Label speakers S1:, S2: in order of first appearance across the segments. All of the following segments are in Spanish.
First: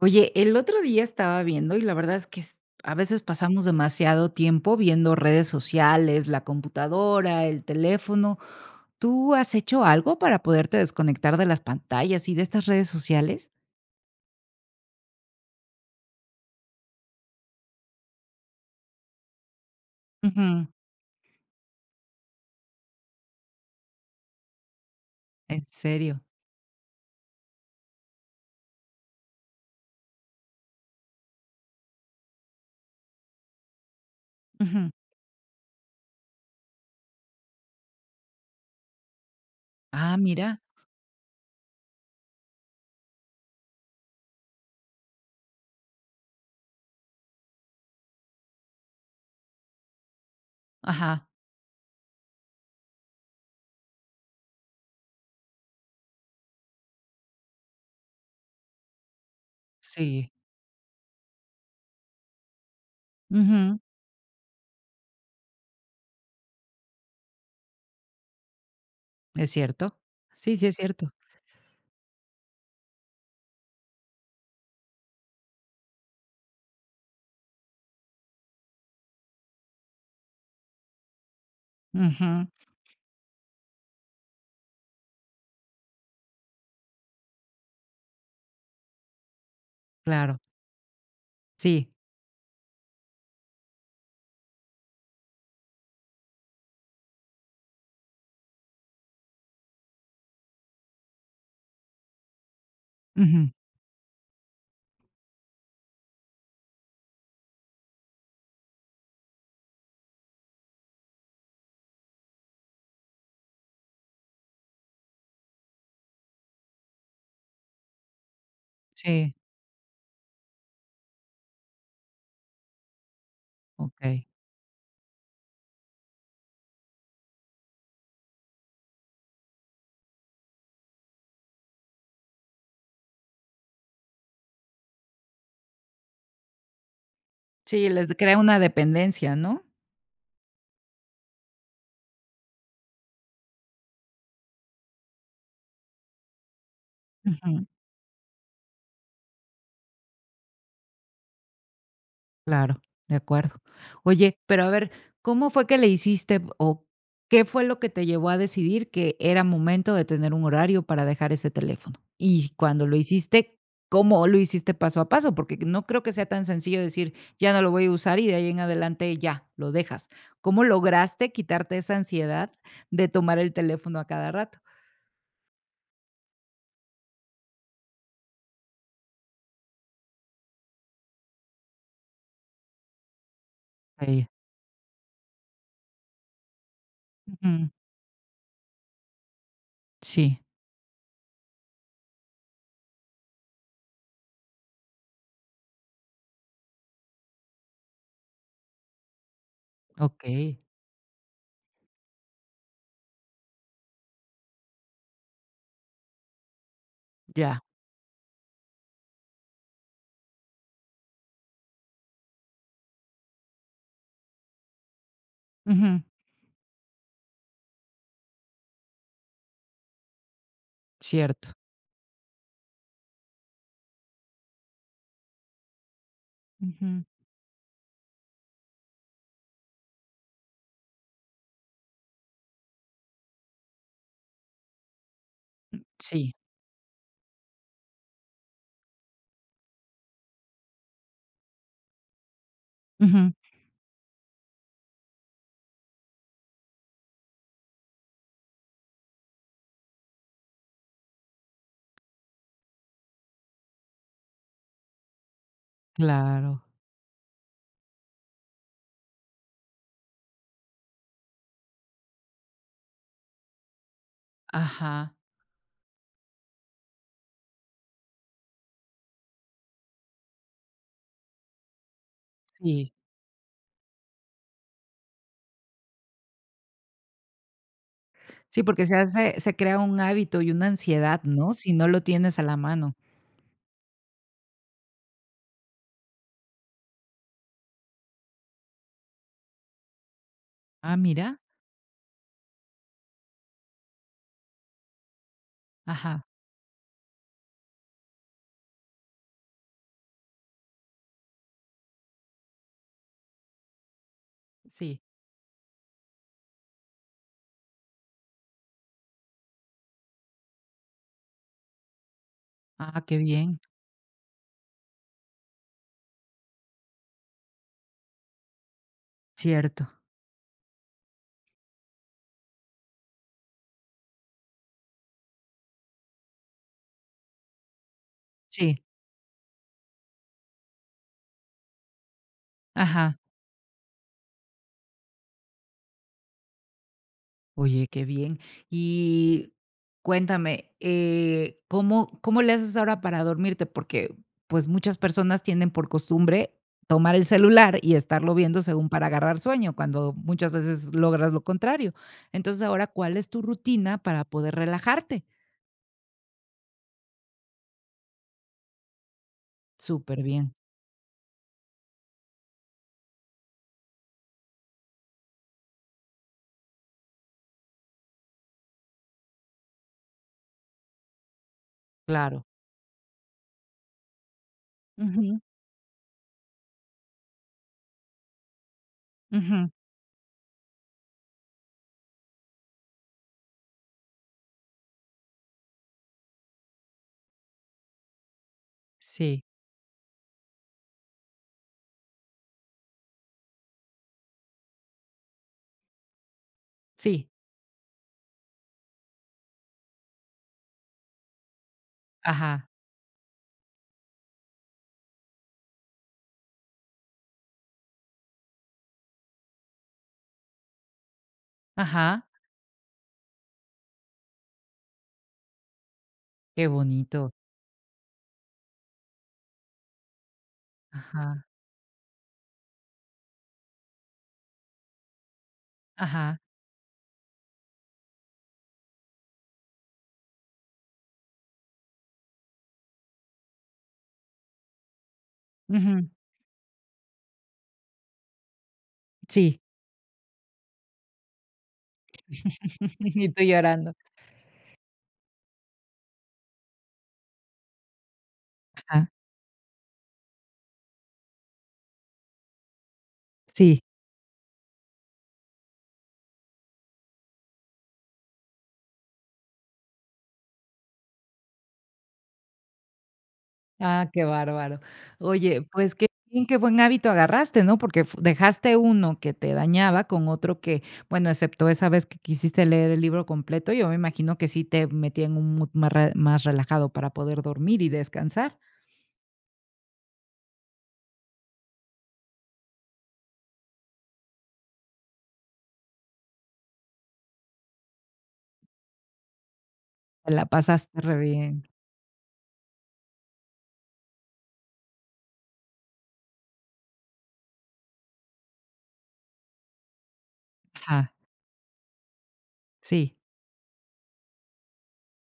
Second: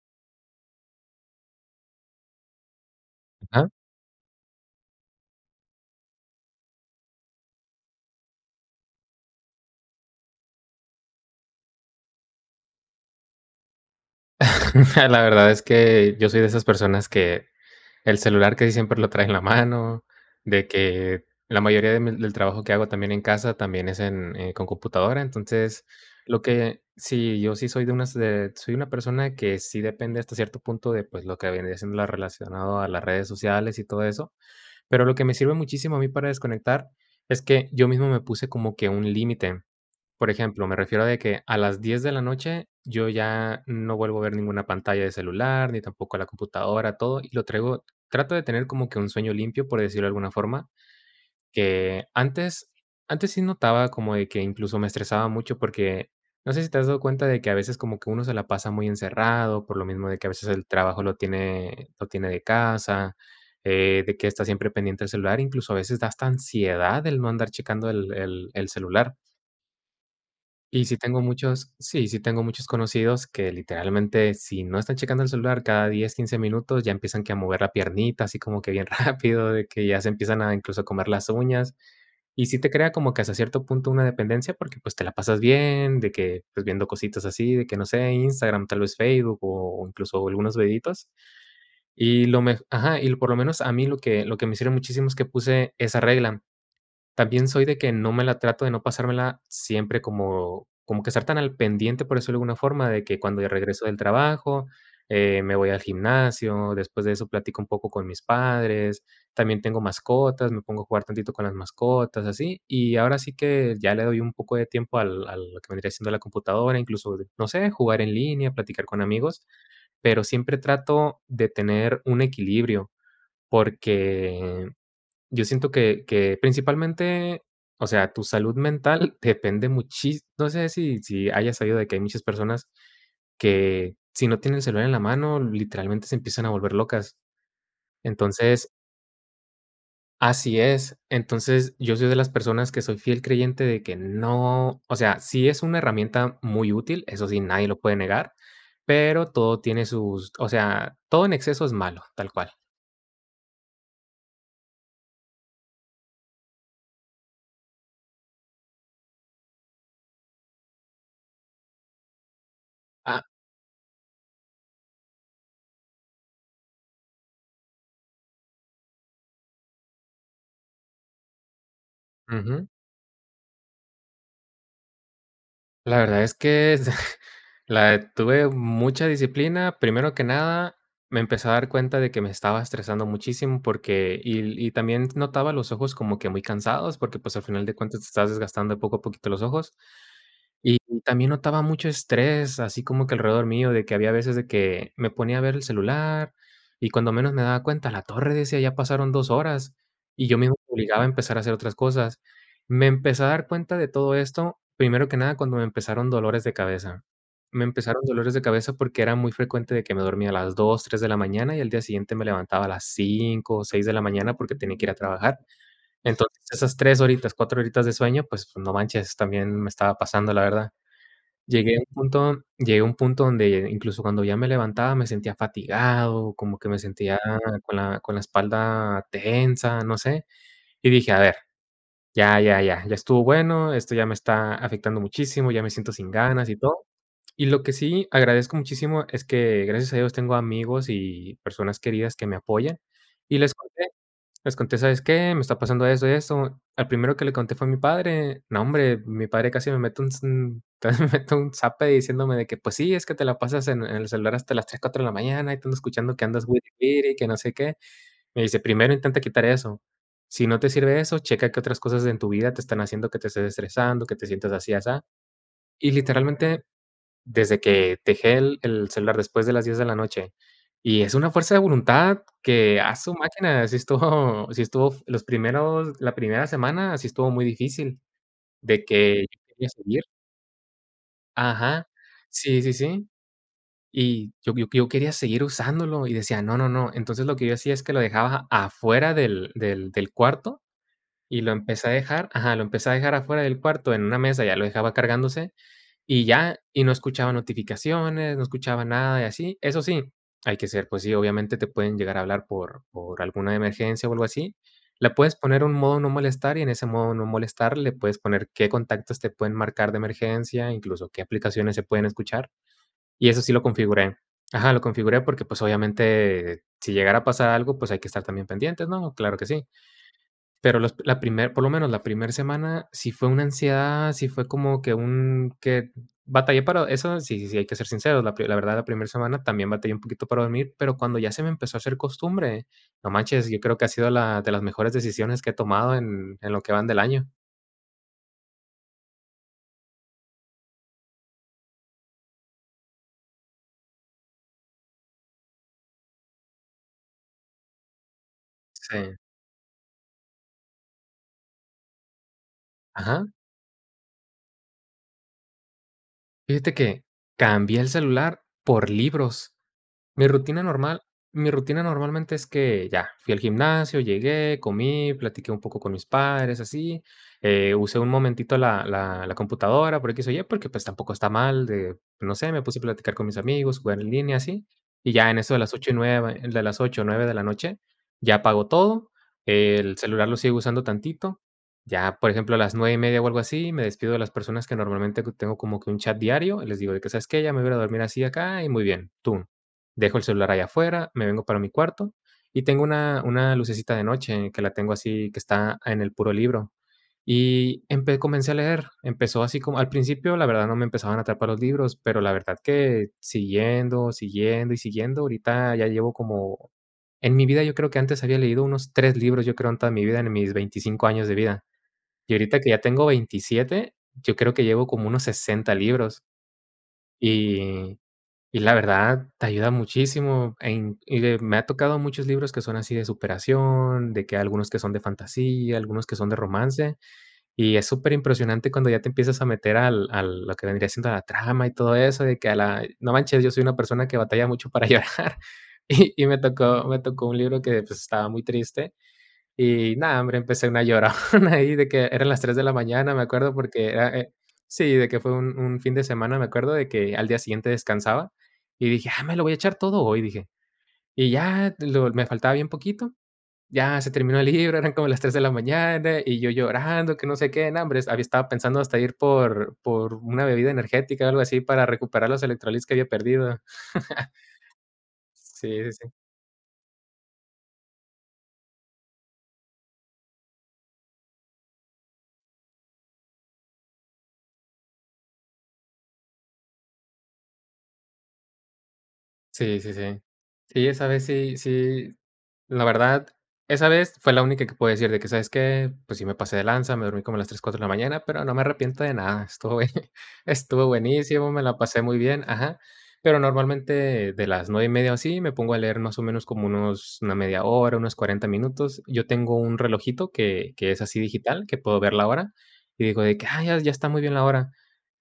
S1: Oye, el otro día estaba viendo y la verdad es que a veces pasamos
S2: Ajá.
S1: demasiado tiempo viendo redes sociales, la computadora, el teléfono. ¿Tú has hecho algo para poderte desconectar de las pantallas y de estas redes sociales?
S2: La verdad es que yo soy de esas personas que el celular que siempre lo trae en la mano,
S1: Ujú.
S2: de que la mayoría de mi del trabajo que hago también en casa también es con computadora.
S1: En
S2: Entonces,
S1: serio.
S2: lo que sí, yo sí soy una persona que sí depende hasta cierto punto de, pues, lo que viene siendo lo relacionado a las redes sociales y todo eso.
S1: Ujú.
S2: Pero lo que me sirve muchísimo a mí para desconectar es que yo mismo me puse como que un límite.
S1: Ah,
S2: Por
S1: mira.
S2: ejemplo, me refiero de que a las 10 de la noche yo ya no vuelvo a ver ninguna pantalla de celular, ni tampoco la computadora, todo, y lo traigo trato de tener como que un sueño limpio, por decirlo de alguna forma,
S1: Ajá.
S2: que antes sí notaba como de que incluso me estresaba mucho porque no sé si te has dado cuenta de que a veces como que uno se la pasa muy encerrado, por lo mismo de que
S1: Sí.
S2: a veces el trabajo lo tiene de casa,
S1: Ujú.
S2: de que está siempre pendiente el celular, incluso a veces da hasta ansiedad el no andar checando el celular.
S1: Es cierto. Sí, sí, es cierto.
S2: Sí, sí tengo muchos conocidos que literalmente, si no están checando el celular cada 10, 15 minutos, ya empiezan que a mover la piernita, así como que bien rápido, de que ya se empiezan a incluso a comer las uñas.
S1: Ujú.
S2: Y sí te crea como que hasta cierto punto una dependencia, porque, pues, te la pasas bien, de que, pues, viendo cositas así, de que, no sé, Instagram, tal vez Facebook o incluso
S1: Claro.
S2: algunos videitos.
S1: Sí.
S2: Y lo me Ajá, y por lo menos a mí lo que me sirve muchísimo es que puse esa regla. También soy de que no me la trato de no pasármela siempre como que estar tan al pendiente, por eso de alguna forma, de que cuando ya
S1: Ujú.
S2: regreso del trabajo, me voy al gimnasio, después de eso platico un poco con mis padres, también tengo mascotas, me pongo a jugar tantito con las mascotas, así, y ahora sí que ya le doy un poco de tiempo al a lo que vendría siendo la computadora, incluso, no sé, jugar en línea, platicar con
S1: Sí.
S2: amigos, pero siempre trato de tener un equilibrio,
S1: Ok.
S2: porque yo siento que principalmente, o sea, tu salud mental depende muchis no sé si hayas sabido de que hay muchas personas que si no tienen el celular en la mano, literalmente se empiezan a volver locas.
S1: Sí, les crea una
S2: Entonces
S1: dependencia, ¿no?
S2: así es. Entonces, yo soy de las personas que soy fiel creyente de que no, o sea, sí es una herramienta muy útil, eso sí, nadie lo puede negar, pero todo tiene sus o sea, todo en exceso es malo, tal cual.
S1: Claro, de acuerdo. Oye, pero a ver, ¿cómo fue que le hiciste o qué fue lo que te llevó a decidir que era momento de tener un horario para dejar ese teléfono? Y cuando lo
S2: Ah,
S1: hiciste, ¿cómo lo hiciste paso a paso? Porque no creo que sea tan sencillo decir, ya no lo voy a usar y de ahí en adelante ya lo dejas. ¿Cómo lograste quitarte esa ansiedad
S2: ujú.
S1: de tomar el teléfono a cada rato?
S2: La verdad es que la tuve mucha disciplina. Primero que nada, me empecé a dar cuenta de que me estaba estresando muchísimo porque
S1: Ahí.
S2: y también notaba los ojos como que muy cansados, porque, pues, al final
S1: Ujú.
S2: de cuentas te estás desgastando poco a poquito los ojos.
S1: Sí,
S2: Y también notaba mucho estrés, así como que alrededor mío, de que había veces de que me ponía a ver el celular y cuando menos me daba cuenta, la torre decía, ya pasaron 2 horas
S1: ok,
S2: y yo mismo me obligaba a empezar a hacer otras cosas. Me empecé a dar cuenta de todo esto, primero que nada, cuando me empezaron dolores de cabeza.
S1: ya.
S2: Me empezaron dolores de cabeza porque era muy frecuente de que me dormía a las 2 3 de la mañana y al día siguiente me levantaba a las 5 o 6 de la mañana porque tenía que ir a trabajar.
S1: Ujú.
S2: Entonces, esas 3 horitas, 4 horitas de sueño, pues, no manches, también me estaba pasando, la verdad.
S1: Cierto.
S2: Llegué a un punto donde incluso cuando ya me levantaba me sentía fatigado, como que me
S1: Ujú.
S2: sentía con la espalda tensa, no sé. Y dije: "A ver, ya, ya, ya, ya estuvo bueno, esto ya me está afectando muchísimo, ya me siento sin
S1: Sí.
S2: ganas y todo". Y lo que sí agradezco muchísimo es que, gracias a Dios, tengo amigos y personas queridas que me apoyan,
S1: Ujú.
S2: y les conté, ¿sabes qué? Me está pasando esto y esto. Al primero que le conté fue a mi padre. No, hombre, mi padre casi me mete un, s- un- casi me mete un zape diciéndome de que, pues sí, es que te la pasas en el celular hasta las 3, 4 de la mañana y te ando escuchando que andas
S1: Claro.
S2: wiri wiri, que no sé qué. Me dice, primero intenta quitar eso. Si no te sirve eso, checa qué otras cosas en tu vida te están haciendo que te estés estresando, que te sientas así, así.
S1: Ajá,
S2: Y literalmente desde que dejé el celular después de las 10 de la noche, y es una fuerza de voluntad que
S1: sí.
S2: a su máquina, sí estuvo los primeros la primera semana sí estuvo muy difícil,
S1: Sí,
S2: de
S1: porque
S2: que yo
S1: se
S2: quería
S1: crea un
S2: seguir
S1: hábito y una ansiedad, ¿no? Si no
S2: ajá,
S1: lo tienes a la
S2: sí, sí,
S1: mano.
S2: sí, y yo quería seguir usándolo y decía: "No, no, no", entonces lo que yo hacía es que lo dejaba afuera del cuarto
S1: Ah, mira.
S2: y lo empecé a dejar ajá, lo empecé a dejar afuera del cuarto en una mesa, ya lo dejaba cargándose
S1: Ajá,
S2: y ya, y no escuchaba notificaciones, no escuchaba nada y así. Eso sí, hay que ser, pues sí, obviamente te pueden llegar a hablar por alguna emergencia o algo así.
S1: sí.
S2: Le puedes poner un modo no molestar y en ese modo no molestar le puedes poner qué contactos te pueden marcar de emergencia, incluso qué aplicaciones se pueden escuchar.
S1: Ah, qué
S2: Y eso sí
S1: bien.
S2: lo configuré. Ajá, lo configuré porque, pues, obviamente, si llegara a pasar algo, pues, hay que estar también pendientes, ¿no? Claro que sí.
S1: Cierto.
S2: Pero los la primer por lo menos la primera semana sí fue una ansiedad, sí fue como que un que batallé para eso sí, sí, sí, hay que ser sinceros, la verdad,
S1: Sí.
S2: la primera semana también batallé un poquito para dormir, pero cuando ya se me empezó a hacer costumbre, no
S1: Ajá.
S2: manches, yo creo que ha sido la de las mejores decisiones que he tomado en lo que van del año.
S1: Oye, qué bien. Y cuéntame, ¿cómo le haces ahora para dormirte? Porque, pues, muchas personas tienen por costumbre tomar el celular y estarlo viendo según para
S2: Sí.
S1: agarrar sueño, cuando muchas veces logras lo contrario. Entonces, ahora, ¿cuál
S2: Ajá.
S1: es tu rutina para poder relajarte?
S2: Fíjate que cambié el celular por libros.
S1: Súper
S2: Mi
S1: bien.
S2: rutina normal Mi rutina normalmente es que ya, fui al gimnasio, llegué, comí, platiqué un poco con mis padres, así, usé un momentito la computadora por equis o y, porque, pues, tampoco está mal de, no
S1: Claro.
S2: sé, me puse a platicar con mis amigos, jugar en línea, así, y ya en
S1: Ujú,
S2: eso de las 8 y 9 de las 8 o 9 de la noche, ya apago todo,
S1: ujú.
S2: el celular lo sigo usando tantito, ya, por ejemplo, a las 9:30 o algo así, me despido de las personas que normalmente tengo como que un chat diario, y les digo de que: "¿Sabes qué? Ya me voy a ir a dormir así acá y muy bien",
S1: Sí,
S2: tú dejo el celular allá afuera, me vengo para mi cuarto y tengo una lucecita de noche que la tengo así, que está en el puro libro.
S1: sí,
S2: Y empe Comencé a leer, empezó así como al principio, la verdad, no me empezaban a atrapar los libros, pero la verdad
S1: ajá,
S2: que siguiendo, siguiendo y siguiendo, ahorita ya llevo como, en mi vida yo creo que antes había leído unos 3 libros, yo creo, en toda mi vida, en mis 25 años de vida.
S1: ajá,
S2: Y ahorita que ya tengo 27 yo creo que llevo como unos 60 libros.
S1: qué bonito.
S2: Y y la verdad, te ayuda muchísimo en y de
S1: Ajá,
S2: Me ha tocado muchos libros que son así de superación, de que algunos que son de fantasía, algunos que son de
S1: ajá,
S2: romance, y es súper impresionante cuando ya te empiezas a meter al lo que vendría siendo la trama y todo eso, de que a la no manches, yo soy una persona que batalla mucho para llorar,
S1: ujú,
S2: y me tocó un libro que, pues, estaba muy triste,
S1: sí.
S2: y nada, hombre, empecé una llorona ahí de que eran las 3 de la mañana, me
S1: Y tú
S2: acuerdo, porque
S1: llorando.
S2: era, sí, de que fue un fin de semana, me acuerdo de que al día siguiente descansaba, y
S1: Ajá,
S2: dije: "Ah, me lo voy a echar todo hoy", dije. Y ya lo me faltaba bien poquito,
S1: sí.
S2: ya se terminó el libro, eran como las 3 de la mañana, y yo llorando, que no sé qué, no, hombre, es- había estaba pensando hasta ir por una bebida energética o algo así para recuperar los electrolitos que había perdido.
S1: Ah, qué bárbaro. Oye,
S2: Sí, sí,
S1: pues qué
S2: sí.
S1: bien, qué buen hábito agarraste, ¿no? Porque f dejaste uno que te dañaba con otro que, bueno, excepto esa vez que quisiste leer el libro completo, yo me imagino que sí te metía en un mood más re más relajado para poder dormir y descansar.
S2: Sí, sí, sí. Sí, esa vez sí, sí. La verdad, esa vez fue la única que puedo decir de que, ¿sabes qué? Pues sí me pasé de lanza, me dormí como a las 3 4 de la mañana, pero no me arrepiento de nada. Estuvo bue
S1: Te la
S2: estuvo
S1: pasaste re
S2: buenísimo, me
S1: bien.
S2: la pasé muy bien, ajá. Pero normalmente de las 9:30 o así, me pongo a leer más o menos como unos una media hora, unos 40 minutos. Yo tengo un relojito que es
S1: Ajá,
S2: así digital, que puedo ver la hora, y
S1: sí.
S2: digo de que: "Ah, ya está muy bien la hora".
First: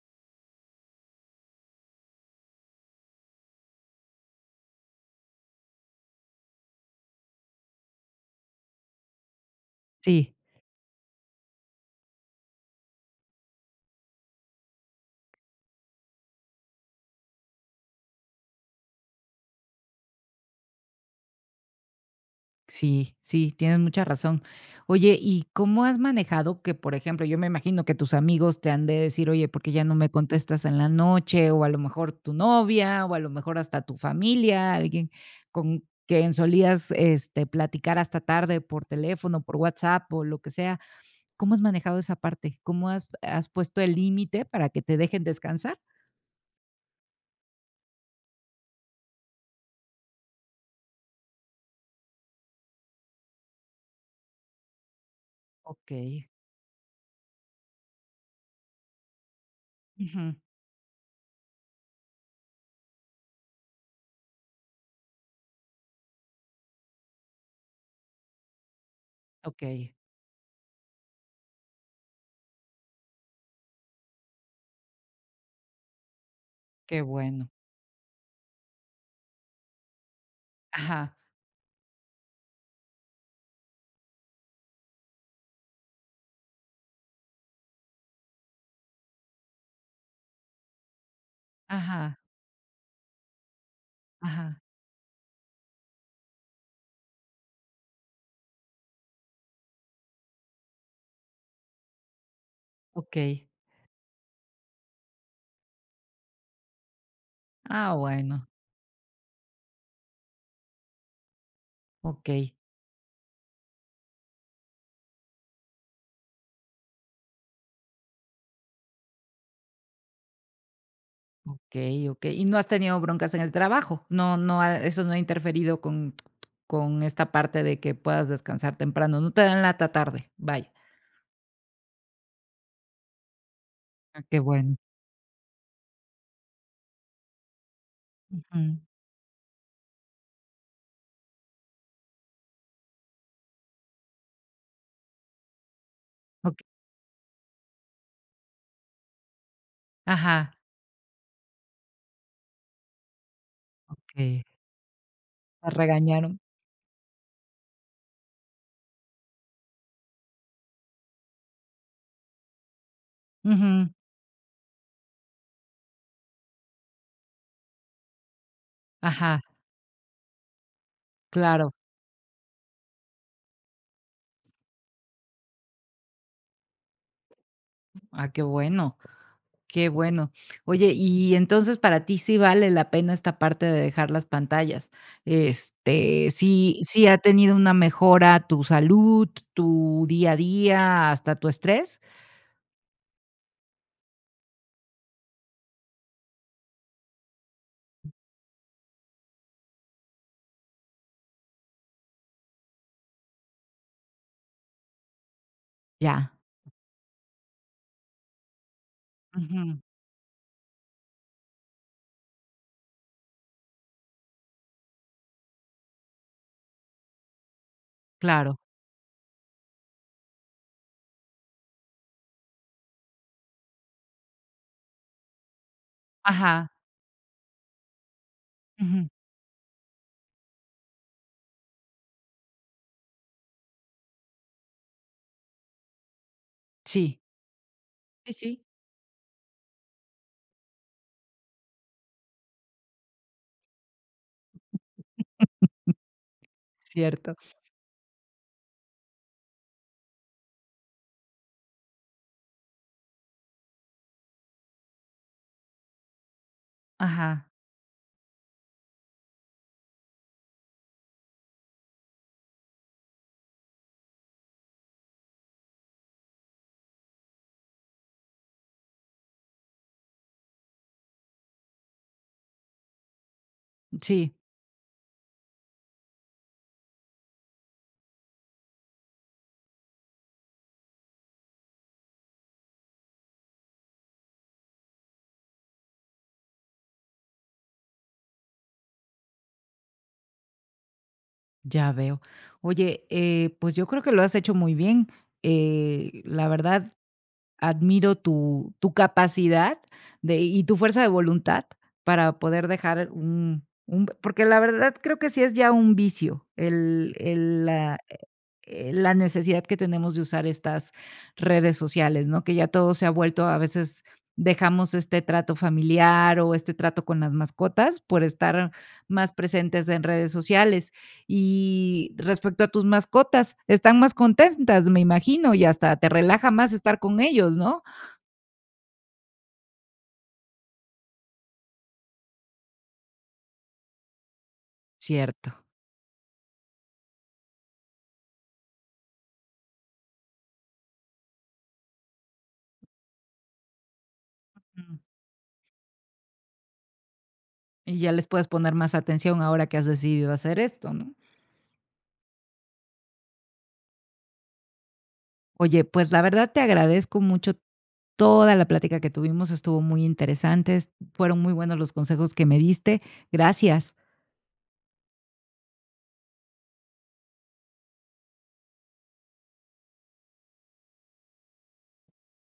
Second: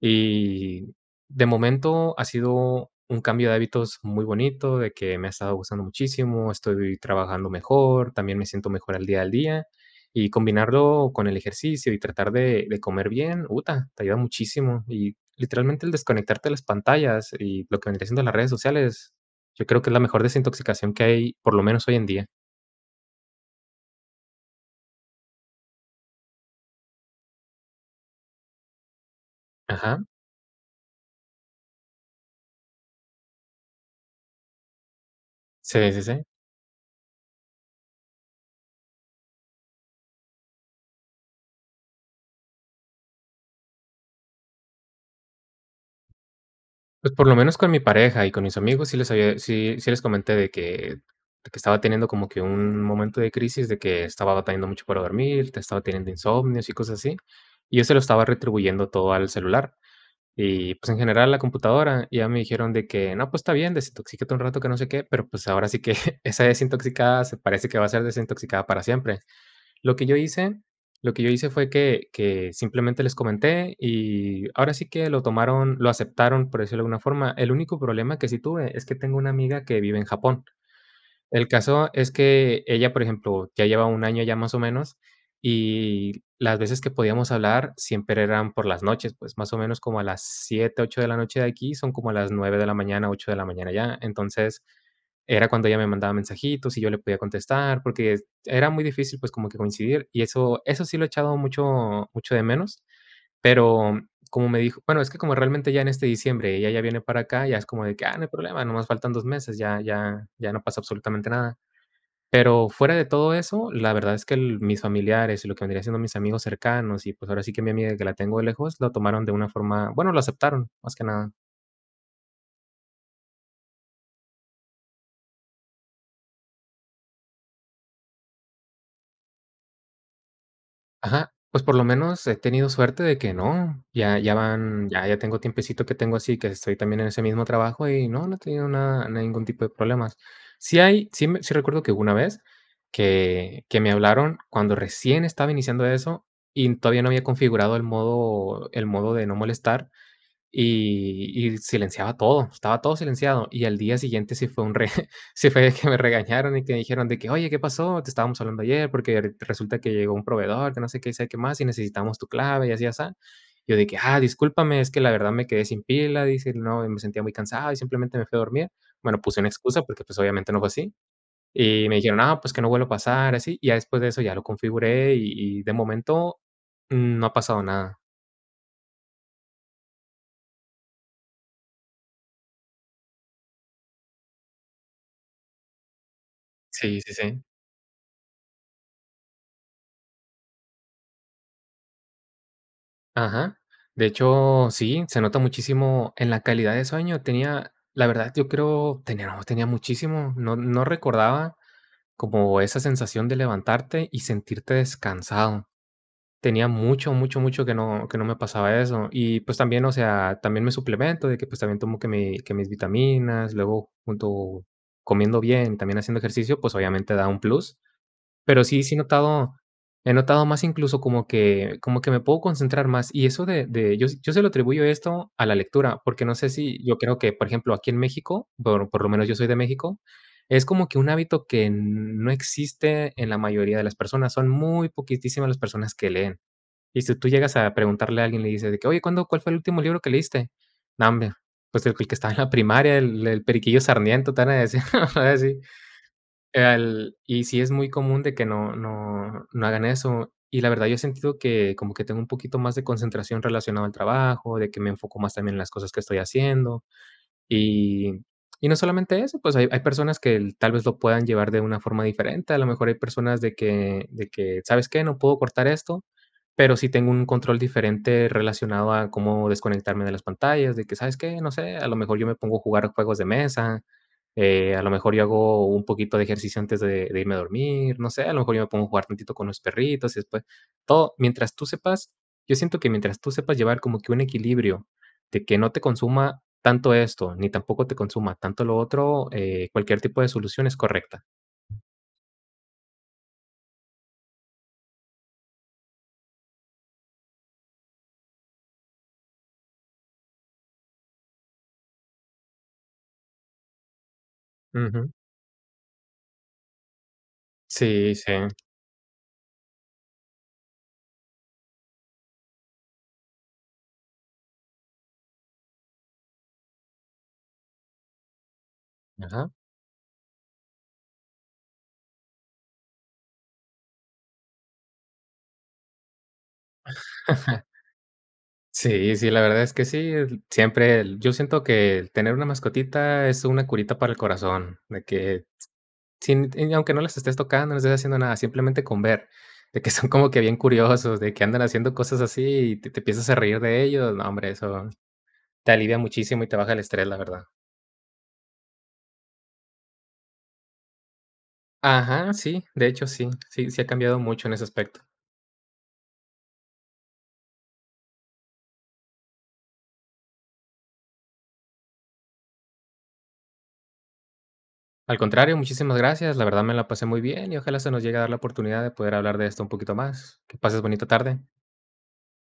S2: Y de momento ha sido un cambio de hábitos muy bonito, de que me ha estado gustando muchísimo, estoy trabajando mejor, también me siento mejor al día al día. Y
S1: Sí,
S2: combinarlo con el ejercicio y tratar de comer bien, uta, te ayuda muchísimo. Y literalmente el desconectarte de las pantallas y lo que vendría siendo las redes sociales, yo creo que es la mejor desintoxicación que hay, por lo menos hoy en día.
S1: sí, sí, tienes mucha razón. Oye, ¿y cómo has manejado que, por ejemplo, yo me imagino que tus amigos te han de decir, oye, ¿por qué ya no
S2: Ajá.
S1: me contestas en la noche? O a lo mejor tu novia, o a lo mejor hasta tu familia, alguien con
S2: Sí, sí, sí.
S1: quien solías platicar hasta tarde por teléfono, por WhatsApp o lo que sea. ¿Cómo has manejado esa parte? ¿Cómo has puesto el límite para que te dejen descansar?
S2: Pues, por lo menos con mi pareja y con mis amigos sí, sí les comenté de que estaba teniendo como que un momento de crisis, de que estaba batallando mucho para dormir, te estaba
S1: Ok,
S2: teniendo insomnios y cosas así, y yo se lo estaba retribuyendo todo al celular,
S1: ujú,
S2: y, pues, en general a la computadora, y ya me dijeron de que: "No, pues, está bien, desintoxícate un rato, que no sé qué", pero, pues, ahora sí que esa desintoxicada se parece que va a ser desintoxicada para siempre.
S1: ok,
S2: Lo que yo hice lo que yo hice fue que simplemente les comenté, y ahora sí que lo tomaron lo aceptaron, por decirlo de alguna
S1: qué
S2: forma.
S1: bueno.
S2: El único problema que sí tuve es que tengo una amiga que vive en Japón.
S1: Ajá,
S2: El caso es que ella, por ejemplo, ya lleva un año ya más o menos, y las veces que podíamos hablar siempre eran por las noches, pues más o menos como a las 7, 8 de la noche de aquí, son como a
S1: ajá,
S2: las 9 de la mañana, 8 de la mañana allá. Entonces,
S1: ajá,
S2: era cuando ella me mandaba mensajitos y yo le podía contestar, porque es- era muy difícil, pues como que coincidir, y eso sí lo he echado mucho mucho de menos,
S1: ok.
S2: pero como me dijo bueno, es que como realmente ya en este diciembre ella ya viene para acá, ya es como
S1: Ah,
S2: de que: "Ah, no hay
S1: bueno,
S2: problema, nomás faltan 2 meses, ya no pasa absolutamente nada".
S1: okey,
S2: Pero fuera de todo eso, la verdad es que el mis familiares y lo que vendría siendo mis amigos cercanos y, pues, ahora sí que mi amiga que la tengo de lejos, lo tomaron de una forma bueno, lo aceptaron, más que nada.
S1: okey, okey. ¿Y no has tenido broncas en el trabajo? No no ha eso no ha interferido con esta parte de que puedas descansar temprano, no te dan lata tarde, vaya.
S2: Ajá, pues, por lo menos he tenido suerte de que no, ya
S1: Ah,
S2: ya
S1: qué bueno.
S2: van ya ya tengo tiempecito que tengo así, que estoy también en ese mismo trabajo y no, no he tenido
S1: Ujú,
S2: nada ningún tipo de problemas. Sí hay sí me sí recuerdo que hubo una vez que me hablaron cuando recién estaba iniciando eso
S1: ok,
S2: y todavía no había configurado el modo de no molestar,
S1: ajá.
S2: y silenciaba todo, estaba todo silenciado. Y al día siguiente
S1: Okey.
S2: sí fue un re sí
S1: Te
S2: fue que me
S1: regañaron.
S2: regañaron y que dijeron de que: "Oye, ¿qué pasó? Te estábamos hablando ayer porque re resulta que llegó un proveedor, que no sé qué y sabe qué más, y necesitamos tu clave y así, así. Yo de
S1: Ujú.
S2: que: 'Ah, discúlpame, es que la verdad me quedé sin pila'", dice, "no, me sentía muy cansado y simplemente me fui a dormir". Bueno,
S1: Ajá,
S2: puse una excusa porque, pues, obviamente no fue así.
S1: claro.
S2: Y me dijeron: "Ah, pues que no vuelva a pasar", así. Y ya después de eso ya lo configuré y de momento, no ha pasado nada.
S1: Ah, qué bueno. Qué bueno. Oye, y entonces para ti sí vale la pena esta parte de dejar las pantallas. Sí,
S2: Sí,
S1: sí
S2: sí,
S1: ha
S2: sí.
S1: tenido una mejora tu salud, tu día a día, hasta tu estrés.
S2: Ajá. De hecho, sí, se nota muchísimo en la calidad de sueño. Tenía, la verdad, yo creo, tenía, no, tenía muchísimo. No, no recordaba como esa sensación de levantarte y sentirte descansado.
S1: Ya.
S2: Tenía mucho, mucho, mucho que no me pasaba eso. Y pues
S1: Ujú.
S2: también, o sea, también me suplemento de que pues también tomo que, que mis vitaminas, luego junto comiendo bien, también haciendo ejercicio, pues obviamente da un plus.
S1: Claro.
S2: Pero sí, sí he notado más, incluso como que me puedo concentrar más. Y eso de yo se lo atribuyo esto a la lectura, porque no sé,
S1: Ajá.
S2: si yo creo que, por ejemplo, aquí en México, por
S1: Ujú.
S2: lo menos yo soy de México, es como que un hábito que no existe en la mayoría de las personas. Son muy poquitísimas las personas que leen. Y si
S1: Sí.
S2: tú llegas a preguntarle a
S1: Sí,
S2: alguien, le
S1: sí.
S2: dices de que: "Oye, ¿cuándo cuál fue el último libro que leíste?". No, hombre, pues el que estaba en la primaria, el Periquillo Sarniento, te van a decir, así. Al
S1: Cierto.
S2: y sí es muy común de que no hagan eso. Y la verdad, yo he sentido que como que tengo un poquito más de concentración relacionado al trabajo, de que me enfoco más también en las cosas que estoy haciendo.
S1: Ajá.
S2: Y y no solamente eso, pues, hay personas que el tal vez lo puedan llevar de una forma diferente, a lo mejor hay personas de que: "¿Sabes qué? No puedo cortar esto, pero sí tengo un control diferente relacionado a cómo desconectarme de las pantallas", de que: "¿Sabes qué? No sé, a lo mejor yo me pongo a jugar juegos de mesa,
S1: Sí,
S2: a lo mejor yo hago un poquito de ejercicio antes de irme a dormir, no sé, a lo mejor yo me pongo a jugar tantito con los perritos", y después todo mientras tú sepas yo siento que mientras tú sepas llevar como que un equilibrio de que no te consuma tanto esto, ni tampoco te consuma tanto lo otro, cualquier tipo de solución es correcta.
S1: ya veo. Oye, pues yo creo que lo has hecho muy bien. La verdad admiro tu capacidad y tu fuerza de voluntad para poder dejar porque la verdad
S2: Ujú.
S1: creo que sí es ya un vicio
S2: Sí, sí.
S1: la necesidad que tenemos de usar estas redes sociales, ¿no? Que ya todo se ha vuelto, a veces dejamos este trato familiar o este trato con las mascotas por estar más
S2: Ajá.
S1: presentes en redes sociales. Y respecto a tus mascotas, están más contentas, me imagino, y hasta te relaja más estar con ellos, ¿no?
S2: Sí, sí, la verdad es que sí, siempre el yo siento que el tener una mascotita es una curita para el corazón, de que
S1: Cierto.
S2: sin y aunque no las estés tocando, no les estés haciendo nada, simplemente con ver, de que son como que bien curiosos, de que andan haciendo cosas así y te empiezas a reír de ellos. No, hombre, eso
S1: Mm.
S2: te alivia muchísimo y te baja el estrés, la verdad.
S1: Y ya les puedes poner más atención ahora que has decidido hacer esto, ¿no?
S2: Ajá, sí, de hecho sí, sí, sí ha cambiado mucho en ese aspecto.
S1: Oye, pues la verdad te agradezco mucho toda la plática que tuvimos, estuvo muy interesante, fueron muy buenos los consejos que me diste. Gracias.
S2: Al contrario, muchísimas gracias, la verdad me la pasé muy bien y ojalá se nos llegue a dar la oportunidad de poder hablar de esto un poquito más. Que pases bonita tarde.